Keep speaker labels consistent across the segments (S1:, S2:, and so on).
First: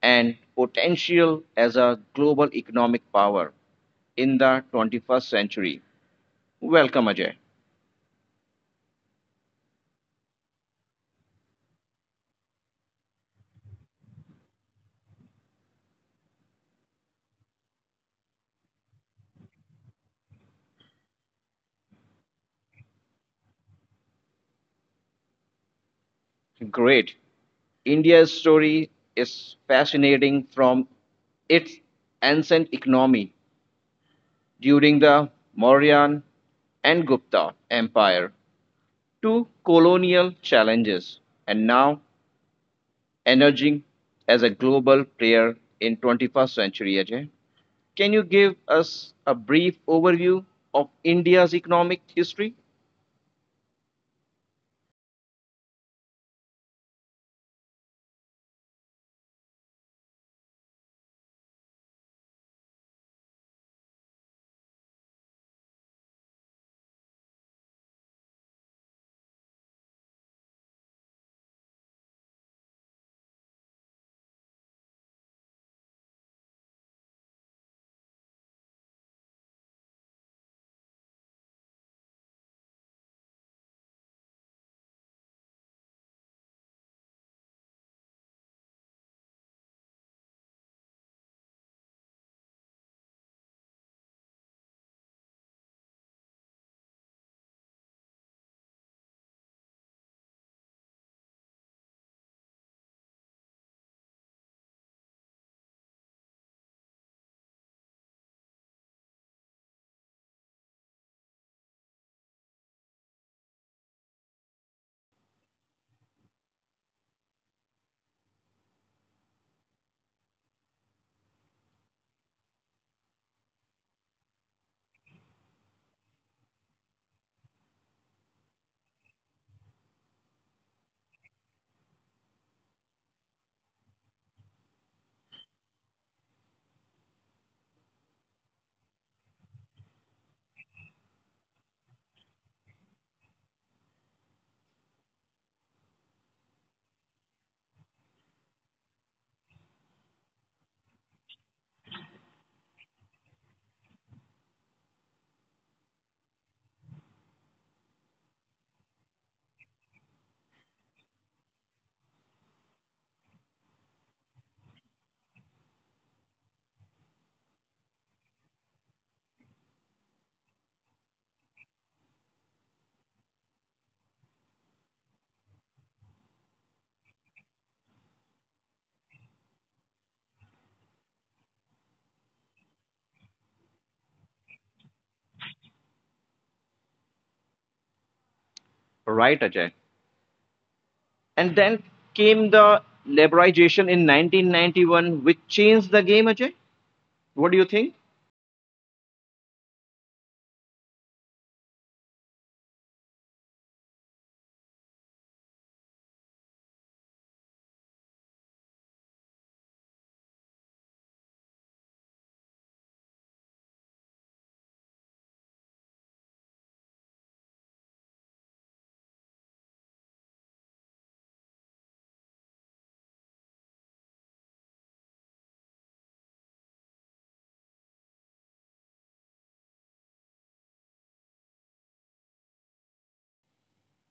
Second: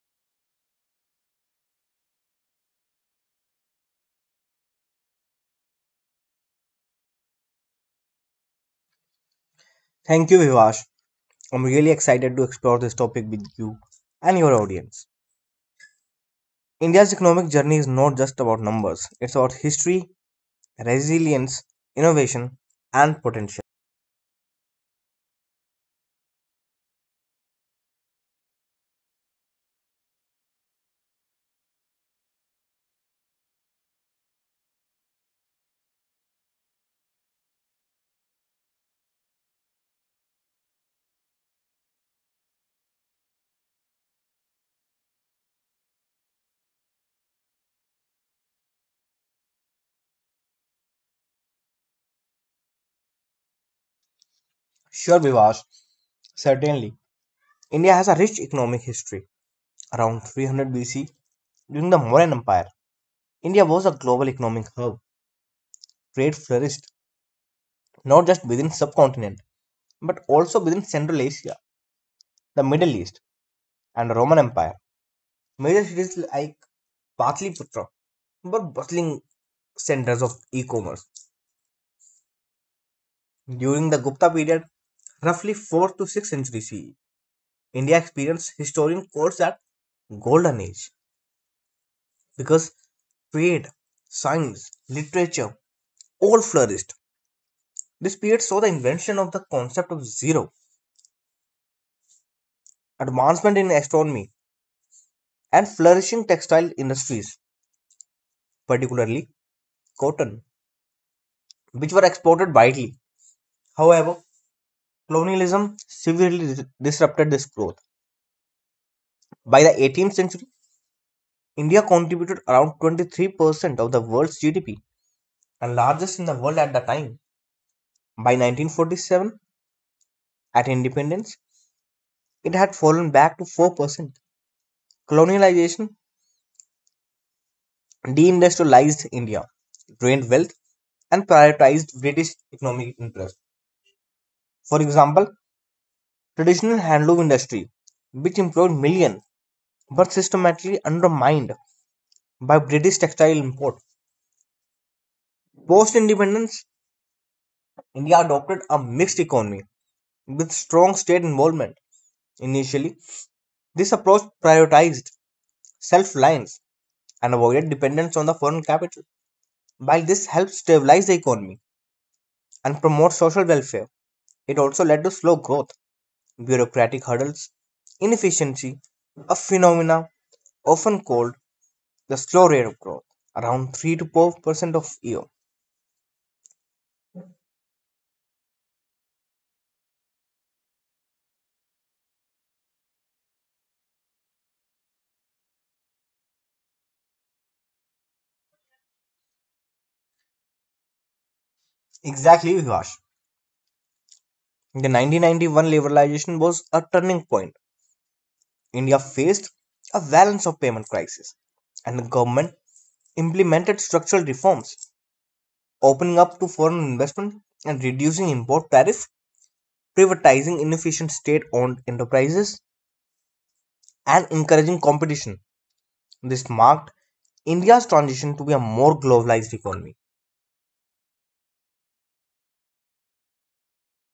S1: and potential as a global economic power in the 21st century. Welcome, Ajay.
S2: Thank you, Vivash. I'm really excited to explore this topic with you and your audience. India's economic journey is not just about numbers, it's about history, resilience, innovation, and potential.
S1: Great. India's story is fascinating from its ancient economy during the Mauryan and Gupta Empire to colonial challenges and now emerging as a global player in 21st century Ajay. Can you give us a brief overview of India's economic history?
S2: Sure, Vivash, certainly. India has a rich economic history. Around 300 BC, during the Mauryan Empire, India was a global economic hub. Trade flourished not just within subcontinent, but also within Central Asia, the Middle East, and the Roman Empire. Major cities like Patliputra were bustling centers of e-commerce. During the Gupta period, roughly 4th to 6th century CE, India experienced historian calls that golden age because trade, science, literature all flourished. This period saw the invention of the concept of zero, advancement in astronomy, and flourishing textile industries, particularly cotton, which were exported widely. However, colonialism severely disrupted this growth. By the 18th century, India contributed around 23% of the world's GDP and largest in the world at the time. By 1947, at independence, it had fallen back to 4%. Colonialization deindustrialized India, drained wealth, and prioritized British economic interests. For example, traditional handloom industry, which employed millions, but systematically undermined by British textile import. Post independence, India adopted a mixed economy with strong state involvement. Initially, this approach prioritized self reliance and avoided dependence on the foreign capital. While this helped stabilize the economy and promote social welfare, it also led to slow growth, bureaucratic hurdles, inefficiency, a phenomena often called the slow rate of growth, around 3 to 4% of year.
S1: Right, Ajay. And then came the liberalization in 1991 which changed the game, Ajay. What do you think?
S2: Exactly, Vivash. The 1991 liberalization was a turning point. India faced a balance of payment crisis, and the government implemented structural reforms opening up to foreign investment and reducing import tariffs, privatizing inefficient state owned enterprises, and encouraging competition. This marked India's transition to be a more globalized economy.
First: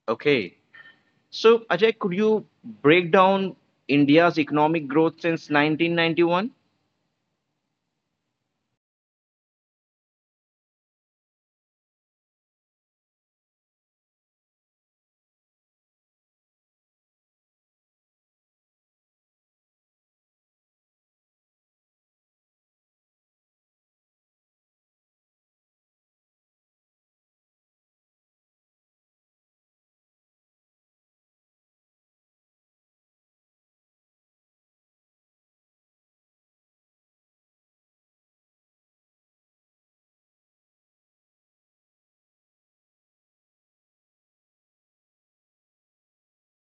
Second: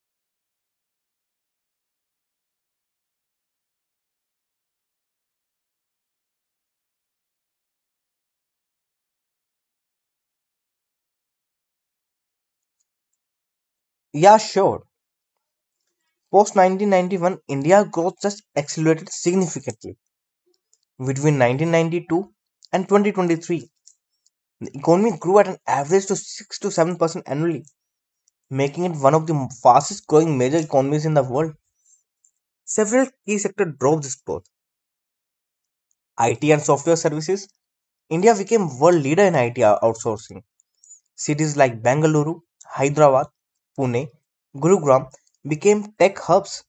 S1: Okay. So, Ajay, could you break down India's economic growth since 1991?
S2: Yeah, sure. Post 1991, India's growth just accelerated significantly. Between 1992 and 2023, the economy grew at an average to 6 to 7% annually, making it one of the fastest growing major economies in the world. Several key sectors drove this growth. IT and software services, India became world leader in IT outsourcing. Cities like Bengaluru, Hyderabad, Pune, Gurugram became tech hubs.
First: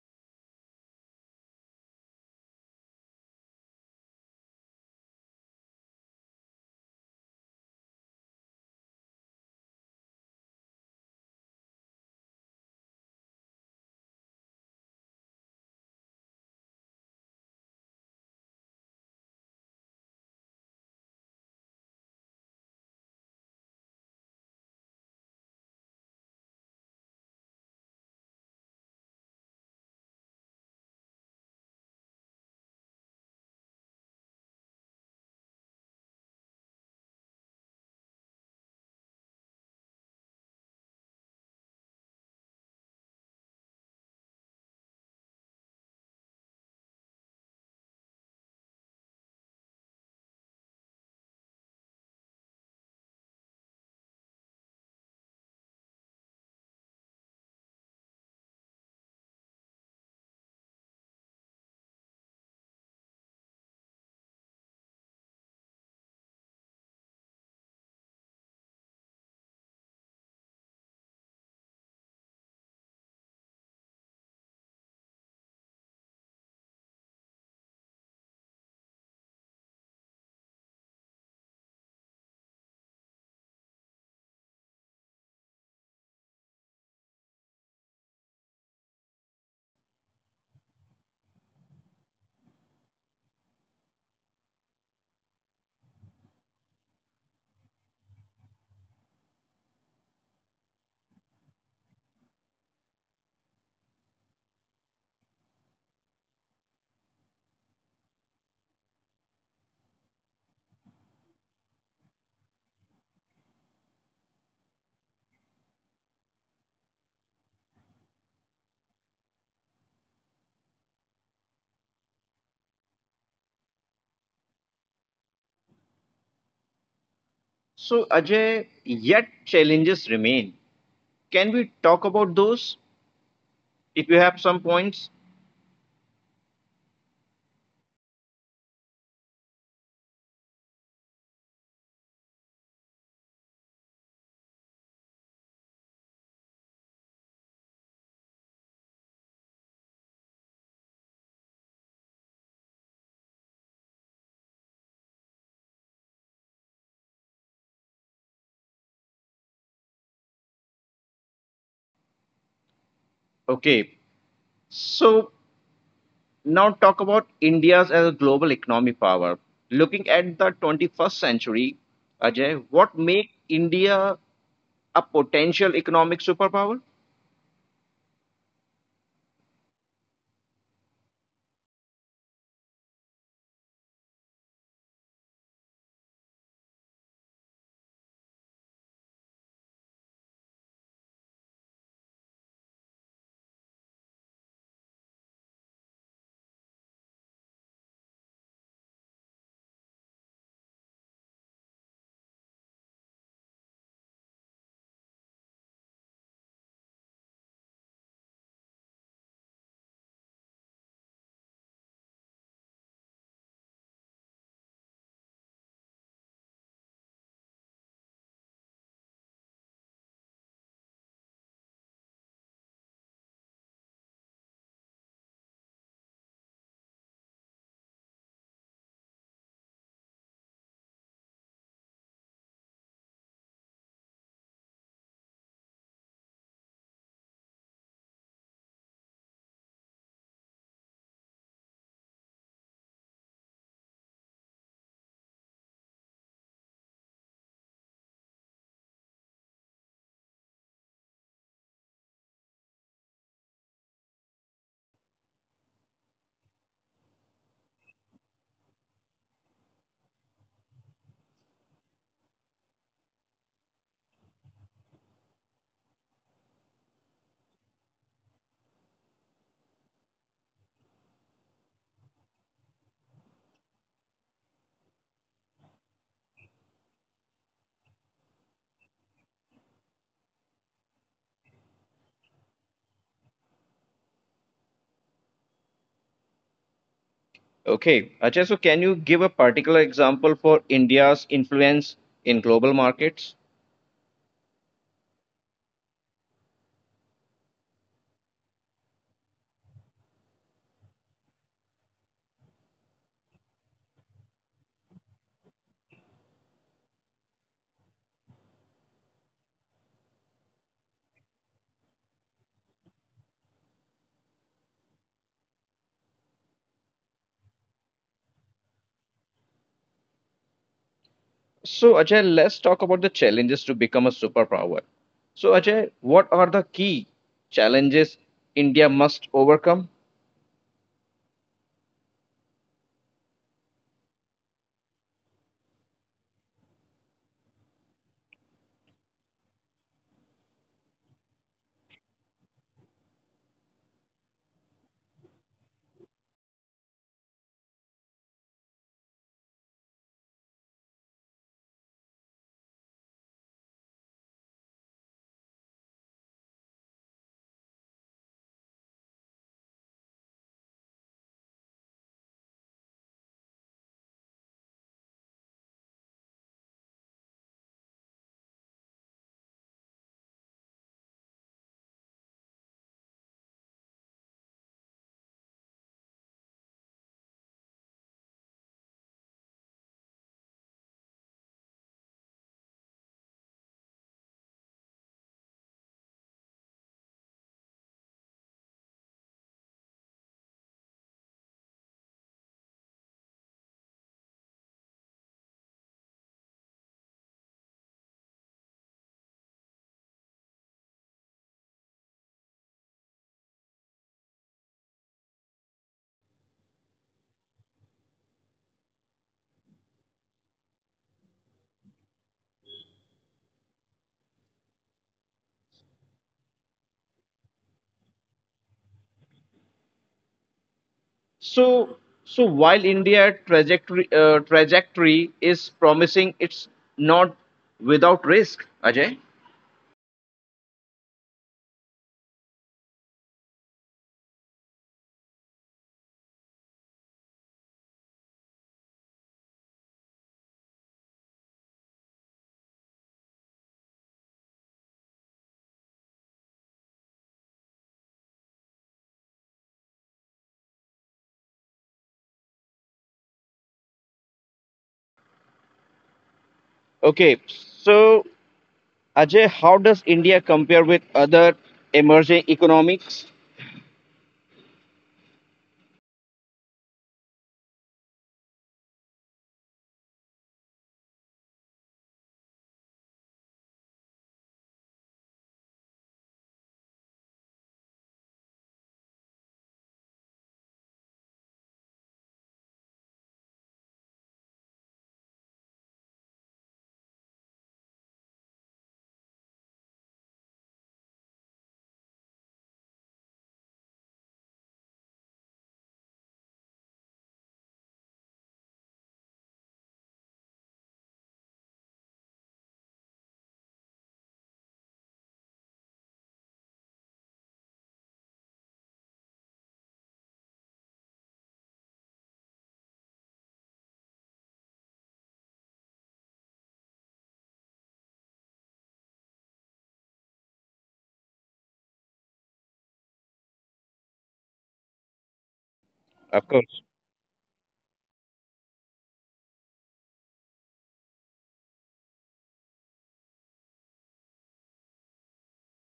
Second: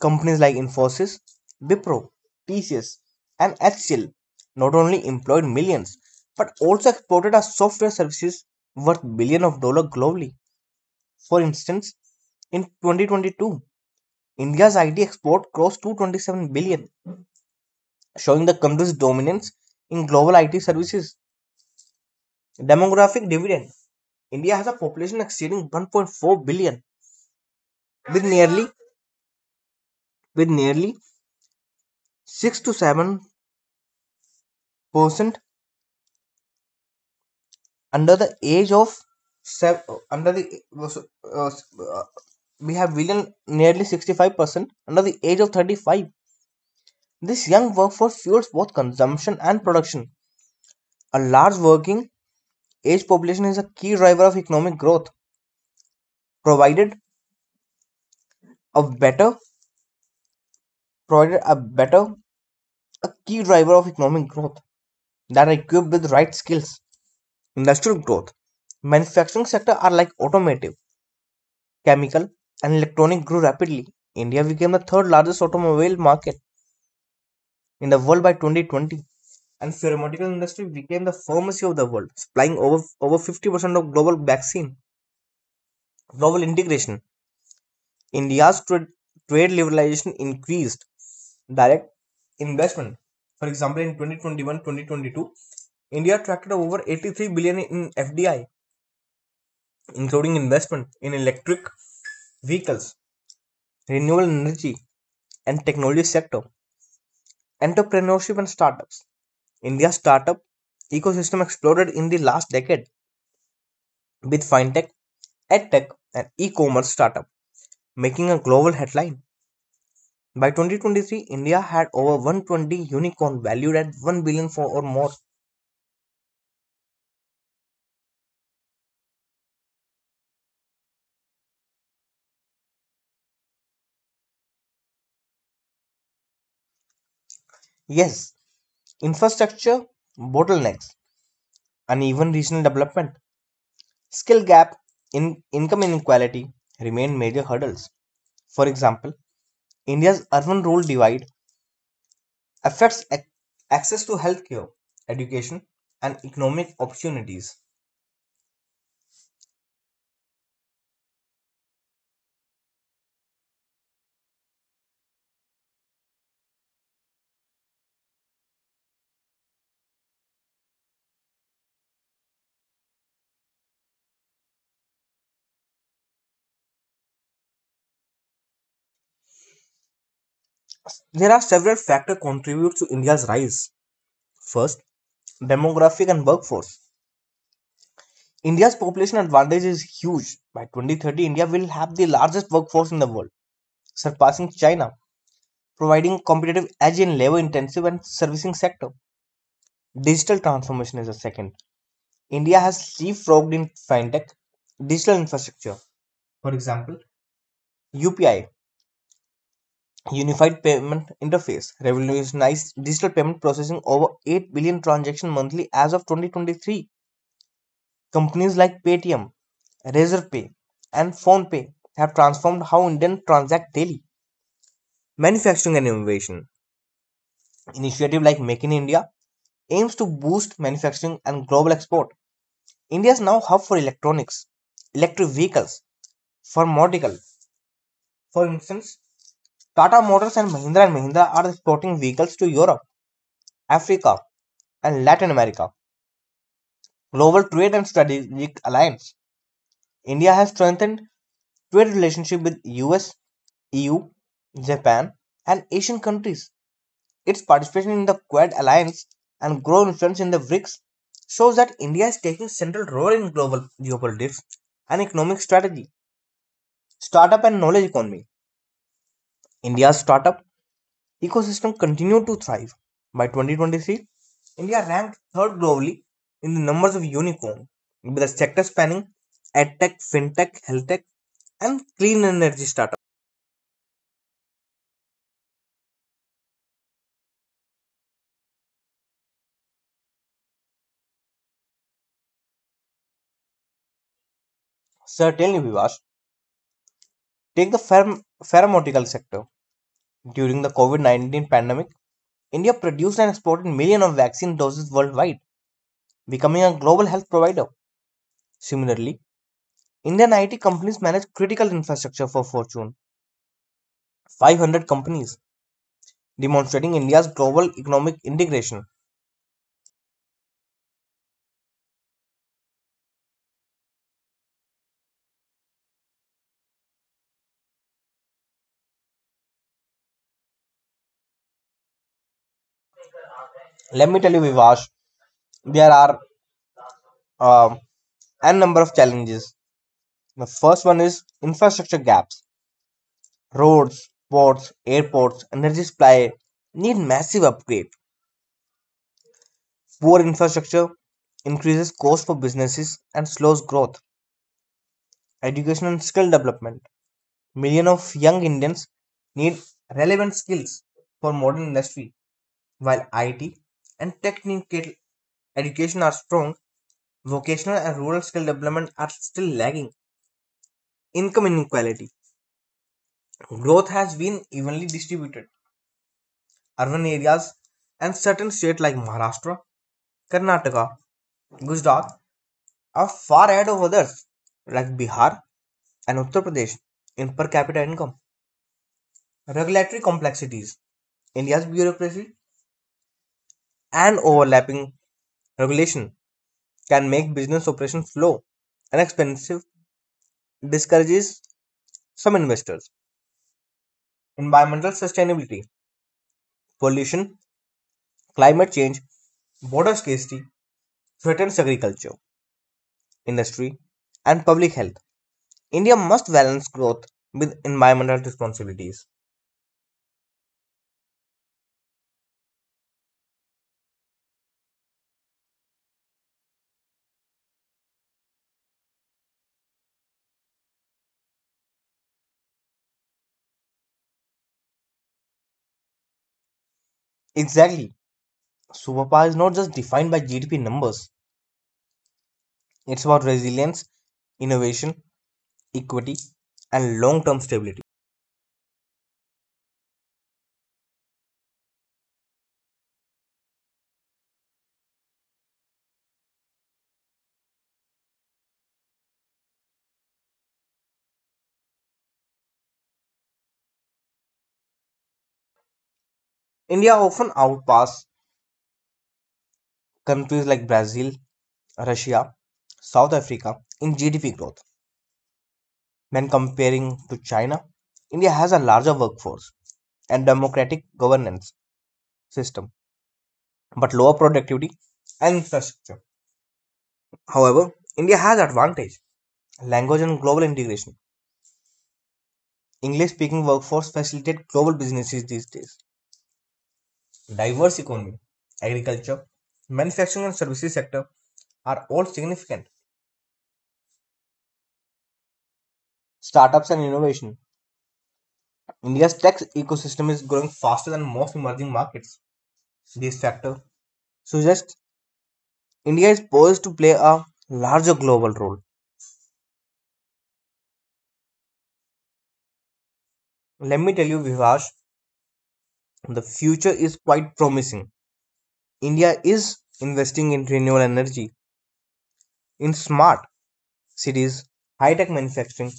S2: Companies like Infosys, Wipro, TCS, and HCL not only employed millions but also exported our software services worth billions of dollars globally. For instance, in 2022, India's IT export crossed 227 billion, showing the country's dominance in global IT services. Demographic dividend. India has a population exceeding 1.4 billion, with nearly with nearly 6 to 7% under the age of seven, under the uh, uh, we have billion nearly 65% under the age of 35. This young workforce fuels both consumption and production. A large working age population is a key driver of economic growth, provided a better provided a better a key driver of economic growth that are equipped with right skills. Industrial growth. Manufacturing sector are like automotive, chemical, and electronic grew rapidly. India became the third largest automobile market in the world by 2020, and pharmaceutical industry became the pharmacy of the world, supplying over 50% of global vaccine. Global integration. India's trade liberalization increased direct investment. For example, in 2022, India attracted over 83 billion in FDI, including investment in electric vehicles, renewable energy and technology sector, entrepreneurship and startups. India's startup ecosystem exploded in the last decade with fintech, edtech, and e-commerce startup making a global headline. By 2023, India had over 120 unicorn valued at $1 billion for or more.
S1: So, Ajay, yet challenges remain. Can we talk about those if you have some points?
S2: Yes, infrastructure bottlenecks, uneven regional development, skill gap, in income inequality remain major hurdles. For example, India's urban rural divide affects access to healthcare, education, and economic opportunities.
S1: Okay. So, now talk about India's as a global economic power. Looking at the 21st century, Ajay, what make India a potential economic superpower?
S2: There are several factors contribute to India's rise. First, demographic and workforce. India's population advantage is huge. By 2030, India will have the largest workforce in the world, surpassing China, providing competitive edge in labor-intensive and servicing sector. Digital transformation is a second. India has leapfrogged in fintech, digital infrastructure. For example, UPI Unified Payment Interface revolutionized digital payment processing over 8 billion transactions monthly as of 2023. Companies like Paytm, Razorpay, and Phonepe have transformed how Indians transact daily. Manufacturing and innovation initiative like Make in India aims to boost manufacturing and global export. India is now a hub for electronics, electric vehicles, pharmaceutical. For instance, Tata Motors and Mahindra are exporting vehicles to Europe, Africa, and Latin America. Global trade and strategic alliance. India has strengthened trade relationship with US, EU, Japan, and Asian countries. Its participation in the Quad alliance and growing influence in the BRICS shows that India is taking a central role in global geopolitics and economic strategy. Startup and knowledge economy. India's startup ecosystem continued to thrive. By 2023, India ranked third globally in the numbers of unicorns with a sector spanning edtech, fintech, healthtech, and clean energy startups.
S1: Okay, Ajay, so can you give a particular example for India's influence in global markets?
S2: Certainly, Vivash, take the pharmaceutical sector. During the COVID-19 pandemic, India produced and exported millions of vaccine doses worldwide, becoming a global health provider. Similarly, Indian IT companies manage critical infrastructure for Fortune 500 companies, demonstrating India's global economic integration.
S1: So, Ajay, let's talk about the challenges to become a superpower. So, Ajay, what are the key challenges India must overcome?
S2: Let me tell you, Vivash, there are um n number of challenges. The first one is infrastructure gaps. Roads, ports, airports, energy supply need massive upgrade. Poor infrastructure increases cost for businesses and slows growth. Education and skill development. Millions of young Indians need relevant skills for modern industry, while IT and technical education are strong, vocational and rural skill development are still lagging. Income inequality. Growth has been evenly distributed. Urban areas and certain states like Maharashtra, Karnataka, Gujarat are far ahead of others like Bihar and Uttar Pradesh in per capita income. Regulatory complexities. India's bureaucracy and overlapping regulation can make business operations slow and expensive, discourages some investors. Environmental sustainability, pollution, climate change, water scarcity threatens agriculture, industry, and public health. India must balance growth with environmental responsibilities.
S1: So, so while India trajectory trajectory is promising, it's not without risk, Ajay.
S2: Exactly. Superpower is not just defined by GDP numbers, it's about resilience, innovation, equity, and long term stability.
S1: Okay, so Ajay, how does India compare with other emerging economics?
S2: India often outpass countries like Brazil, Russia, South Africa in GDP growth. When comparing to China, India has a larger workforce and democratic governance system, but lower productivity and infrastructure. However, India has advantage language and global integration. English speaking workforce facilitate global businesses these days. Diverse economy, agriculture, manufacturing and services sector are all significant. Startups and innovation. India's tech ecosystem is growing faster than most emerging markets. These factors suggest India is poised to play a larger global role. Let me tell you, Vivash, the
S1: Of
S2: future
S1: course.
S2: is quite promising. India is investing in renewable energy, in smart cities, high tech manufacturing,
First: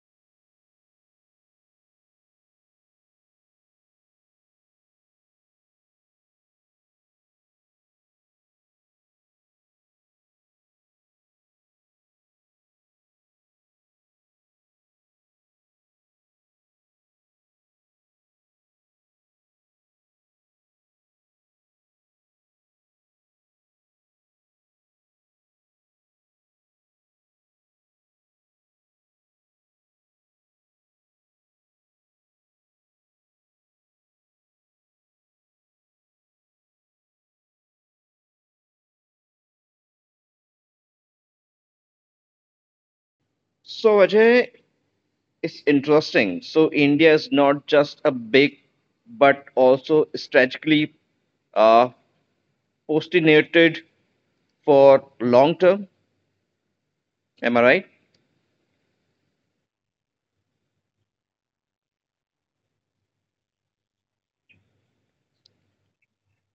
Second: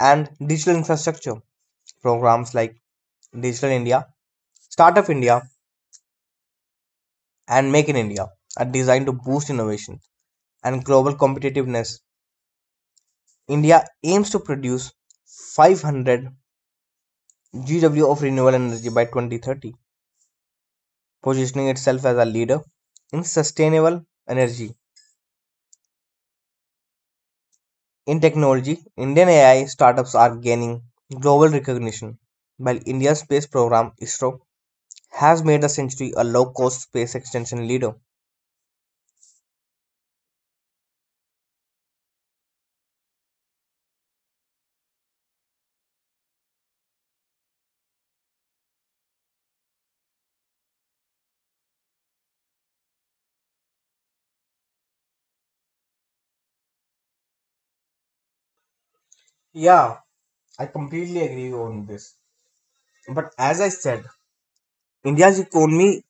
S2: and digital infrastructure. Programs like Digital India, Startup India, and Make in India are designed to boost innovation and global competitiveness. India aims to produce 500 GW of renewable energy by 2030, positioning itself as a leader in sustainable energy. In technology, Indian AI startups are gaining global recognition, while India's space program ISRO has made the Century a low cost space extension leader.
S1: So Ajay, it's interesting. So India is not just a big, but also strategically uh, postulated for long term. Am I right?
S2: Yeah, I completely agree on this. But as I said, India's economy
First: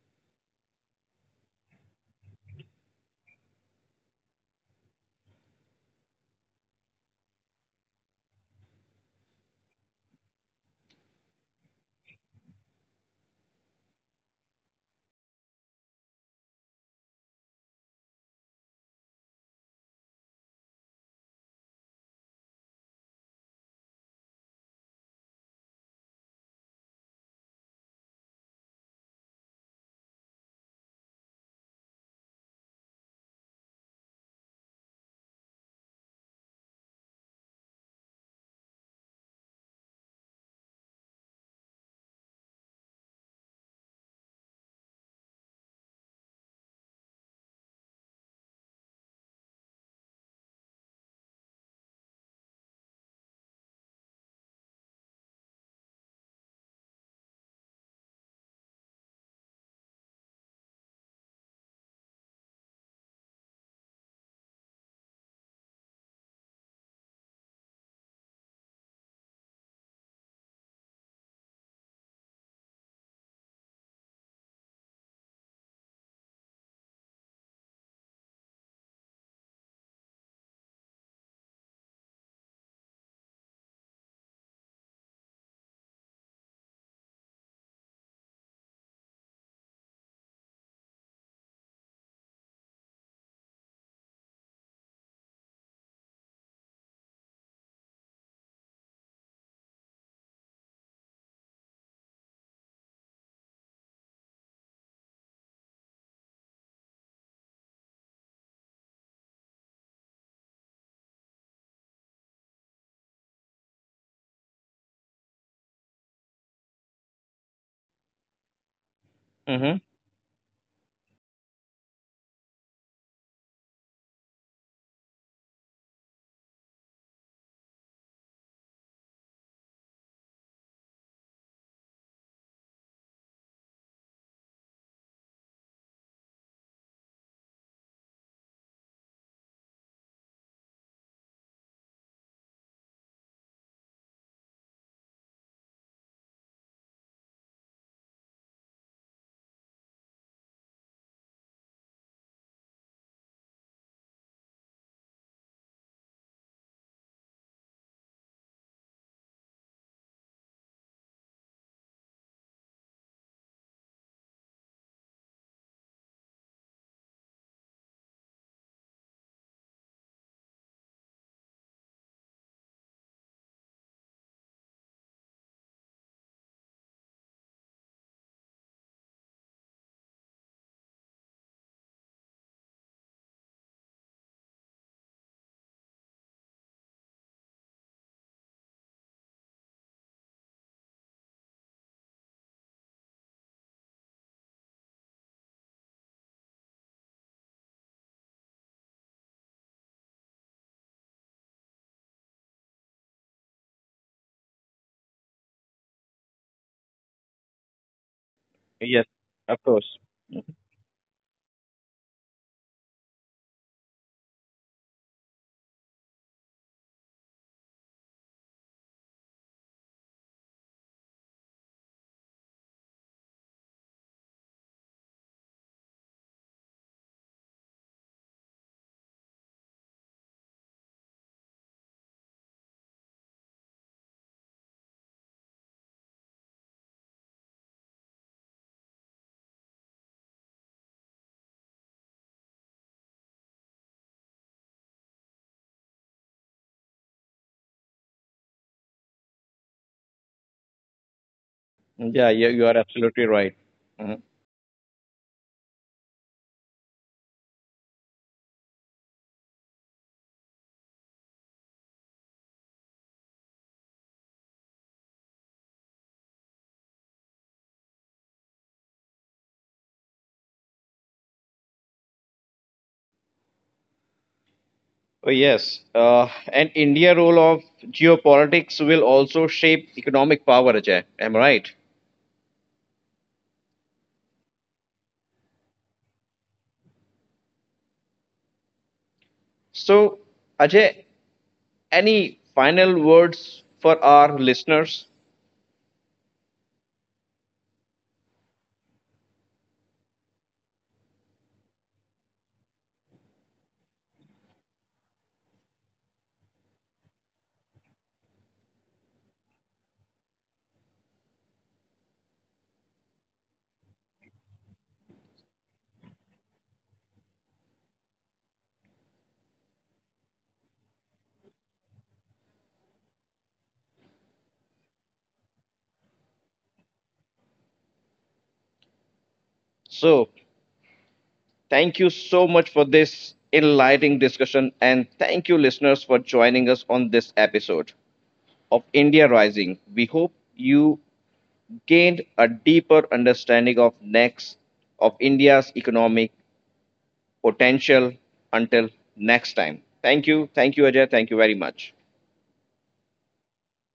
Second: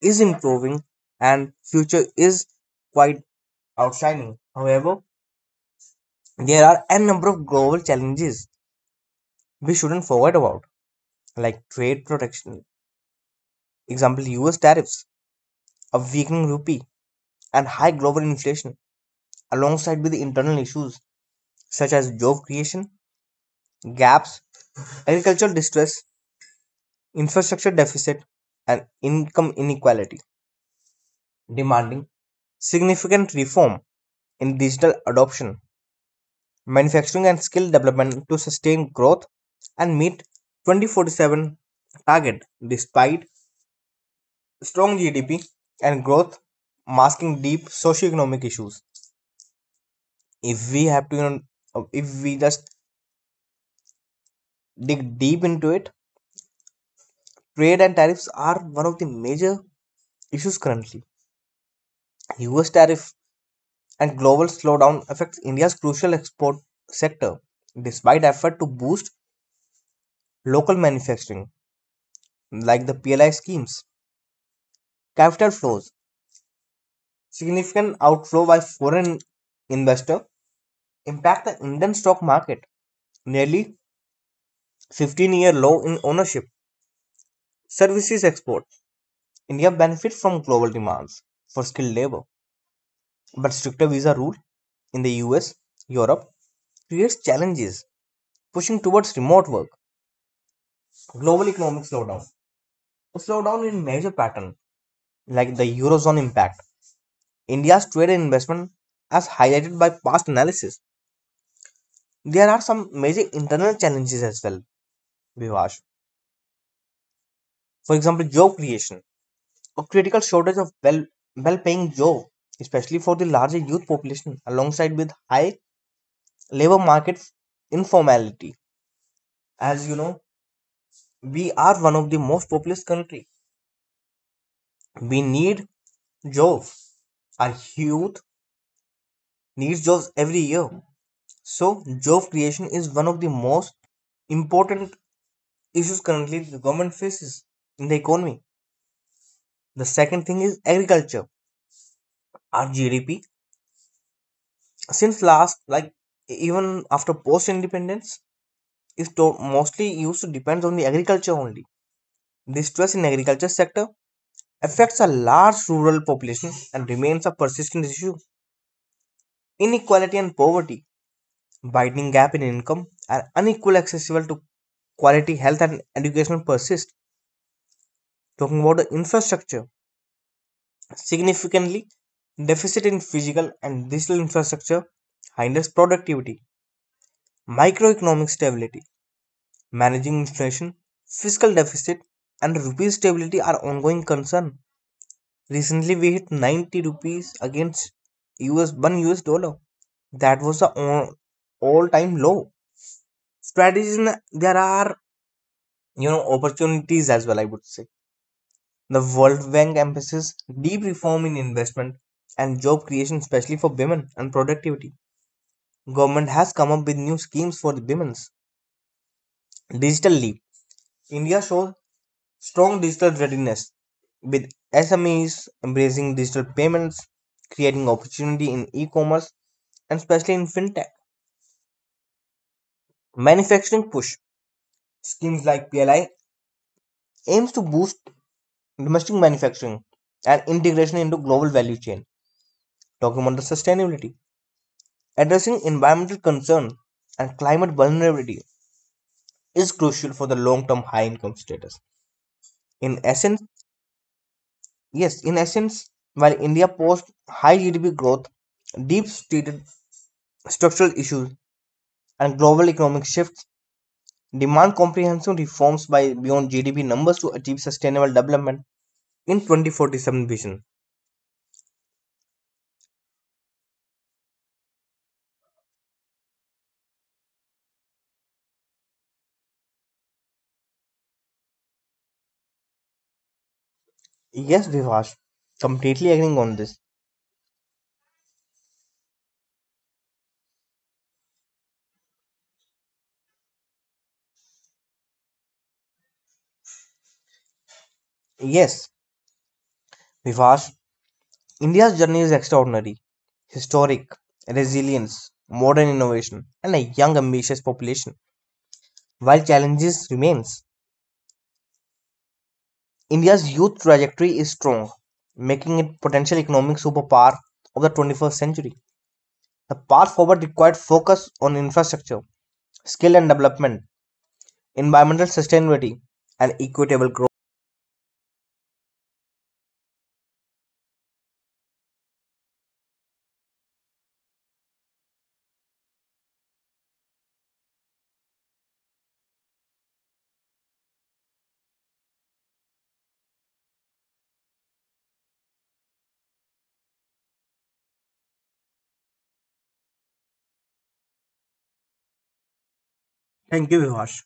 S2: is improving and future is quite outshining. However, there are a number of global challenges we shouldn't forget about, like trade protection, example US tariffs, a weakening rupee, and high global inflation, alongside with the internal issues such as job creation, gaps, agricultural distress, infrastructure deficit, and income inequality, demanding significant reform in digital adoption, manufacturing, and skill development to sustain growth and meet 2047 target despite strong GDP and growth masking deep socioeconomic issues. If we have to, if we just dig deep into it, trade and tariffs are one of the major issues currently. US tariff and global slowdown affects India's crucial export sector, despite effort to boost local manufacturing, like the PLI schemes. Capital flows, significant outflow by foreign investor, impact the Indian stock market, nearly 15-year low in ownership. Services export, India benefits from global demands for skilled labor, but stricter visa rule in the US, Europe creates challenges, pushing towards remote work. Global economic slowdown. Slowdown in major pattern like the eurozone impact India's trade and investment as highlighted by past analysis. There are some major internal challenges as well, Vivash. For example, job creation, a
S1: Mm-hmm.
S2: critical shortage of well paying jobs, especially for the larger youth population alongside with high labor market informality. As you know, we are one of the most populous country, we need jobs, our youth needs jobs every year. So, job creation is one of the most important issues currently the government faces in the economy. The second thing is agriculture. Our GDP, since last, like even after post independence, is mostly used to depends on the agriculture only. The stress in agriculture sector affects a large rural population and remains a persistent issue. Inequality and poverty, widening gap in income, and unequal accessible to quality health and education persist. Talking about the infrastructure, significantly deficit in physical and digital infrastructure hinders productivity, microeconomic stability, managing inflation, fiscal deficit, and rupee stability are ongoing concern. Recently, we hit 90 rupees against US 1 US dollar. That was the all time low. Strategies, and there are opportunities as well. I would say the
S1: Yes,
S2: World Bank
S1: of
S2: emphasizes
S1: course.
S2: deep reform in investment and job creation, especially for women and productivity. Government has come up with new schemes for the women. Digital leap. India shows strong digital readiness with SMEs embracing digital payments, creating opportunity in e-commerce and especially in fintech. Manufacturing push. Schemes like PLI aims to boost domestic manufacturing and integration into global value chain. Talking about the sustainability. Addressing environmental concern and climate vulnerability is crucial for the long-term high income status.
S1: Yeah, yeah,
S2: In
S1: you are
S2: essence,
S1: absolutely right. Mhm.
S2: yes, in essence, while India posts high GDP growth, deep-seated structural issues and global economic shifts demand comprehensive reforms by beyond GDP numbers to achieve sustainable development in 2047 vision.
S1: Oh, yes, and India role of geopolitics will also shape economic power, Ajay. Am I right?
S2: Yes, Vivash, completely agreeing on this.
S1: So, Ajay, any final words for our listeners?
S2: Yes, Vivash, India's journey is extraordinary, historic, resilience, modern innovation, and a young ambitious population. While challenges remains, India's youth trajectory is strong, making it potential economic superpower of the 21st century. The path forward required focus on infrastructure, skill and development, environmental sustainability, and equitable growth.
S1: So, thank you so much for this enlightening discussion, and thank you, listeners, for joining us on this episode of India Rising. We hope you gained a deeper understanding of next of India's economic potential. Until next time, thank you, Ajay, thank you very much.
S2: Thank you, Vihash.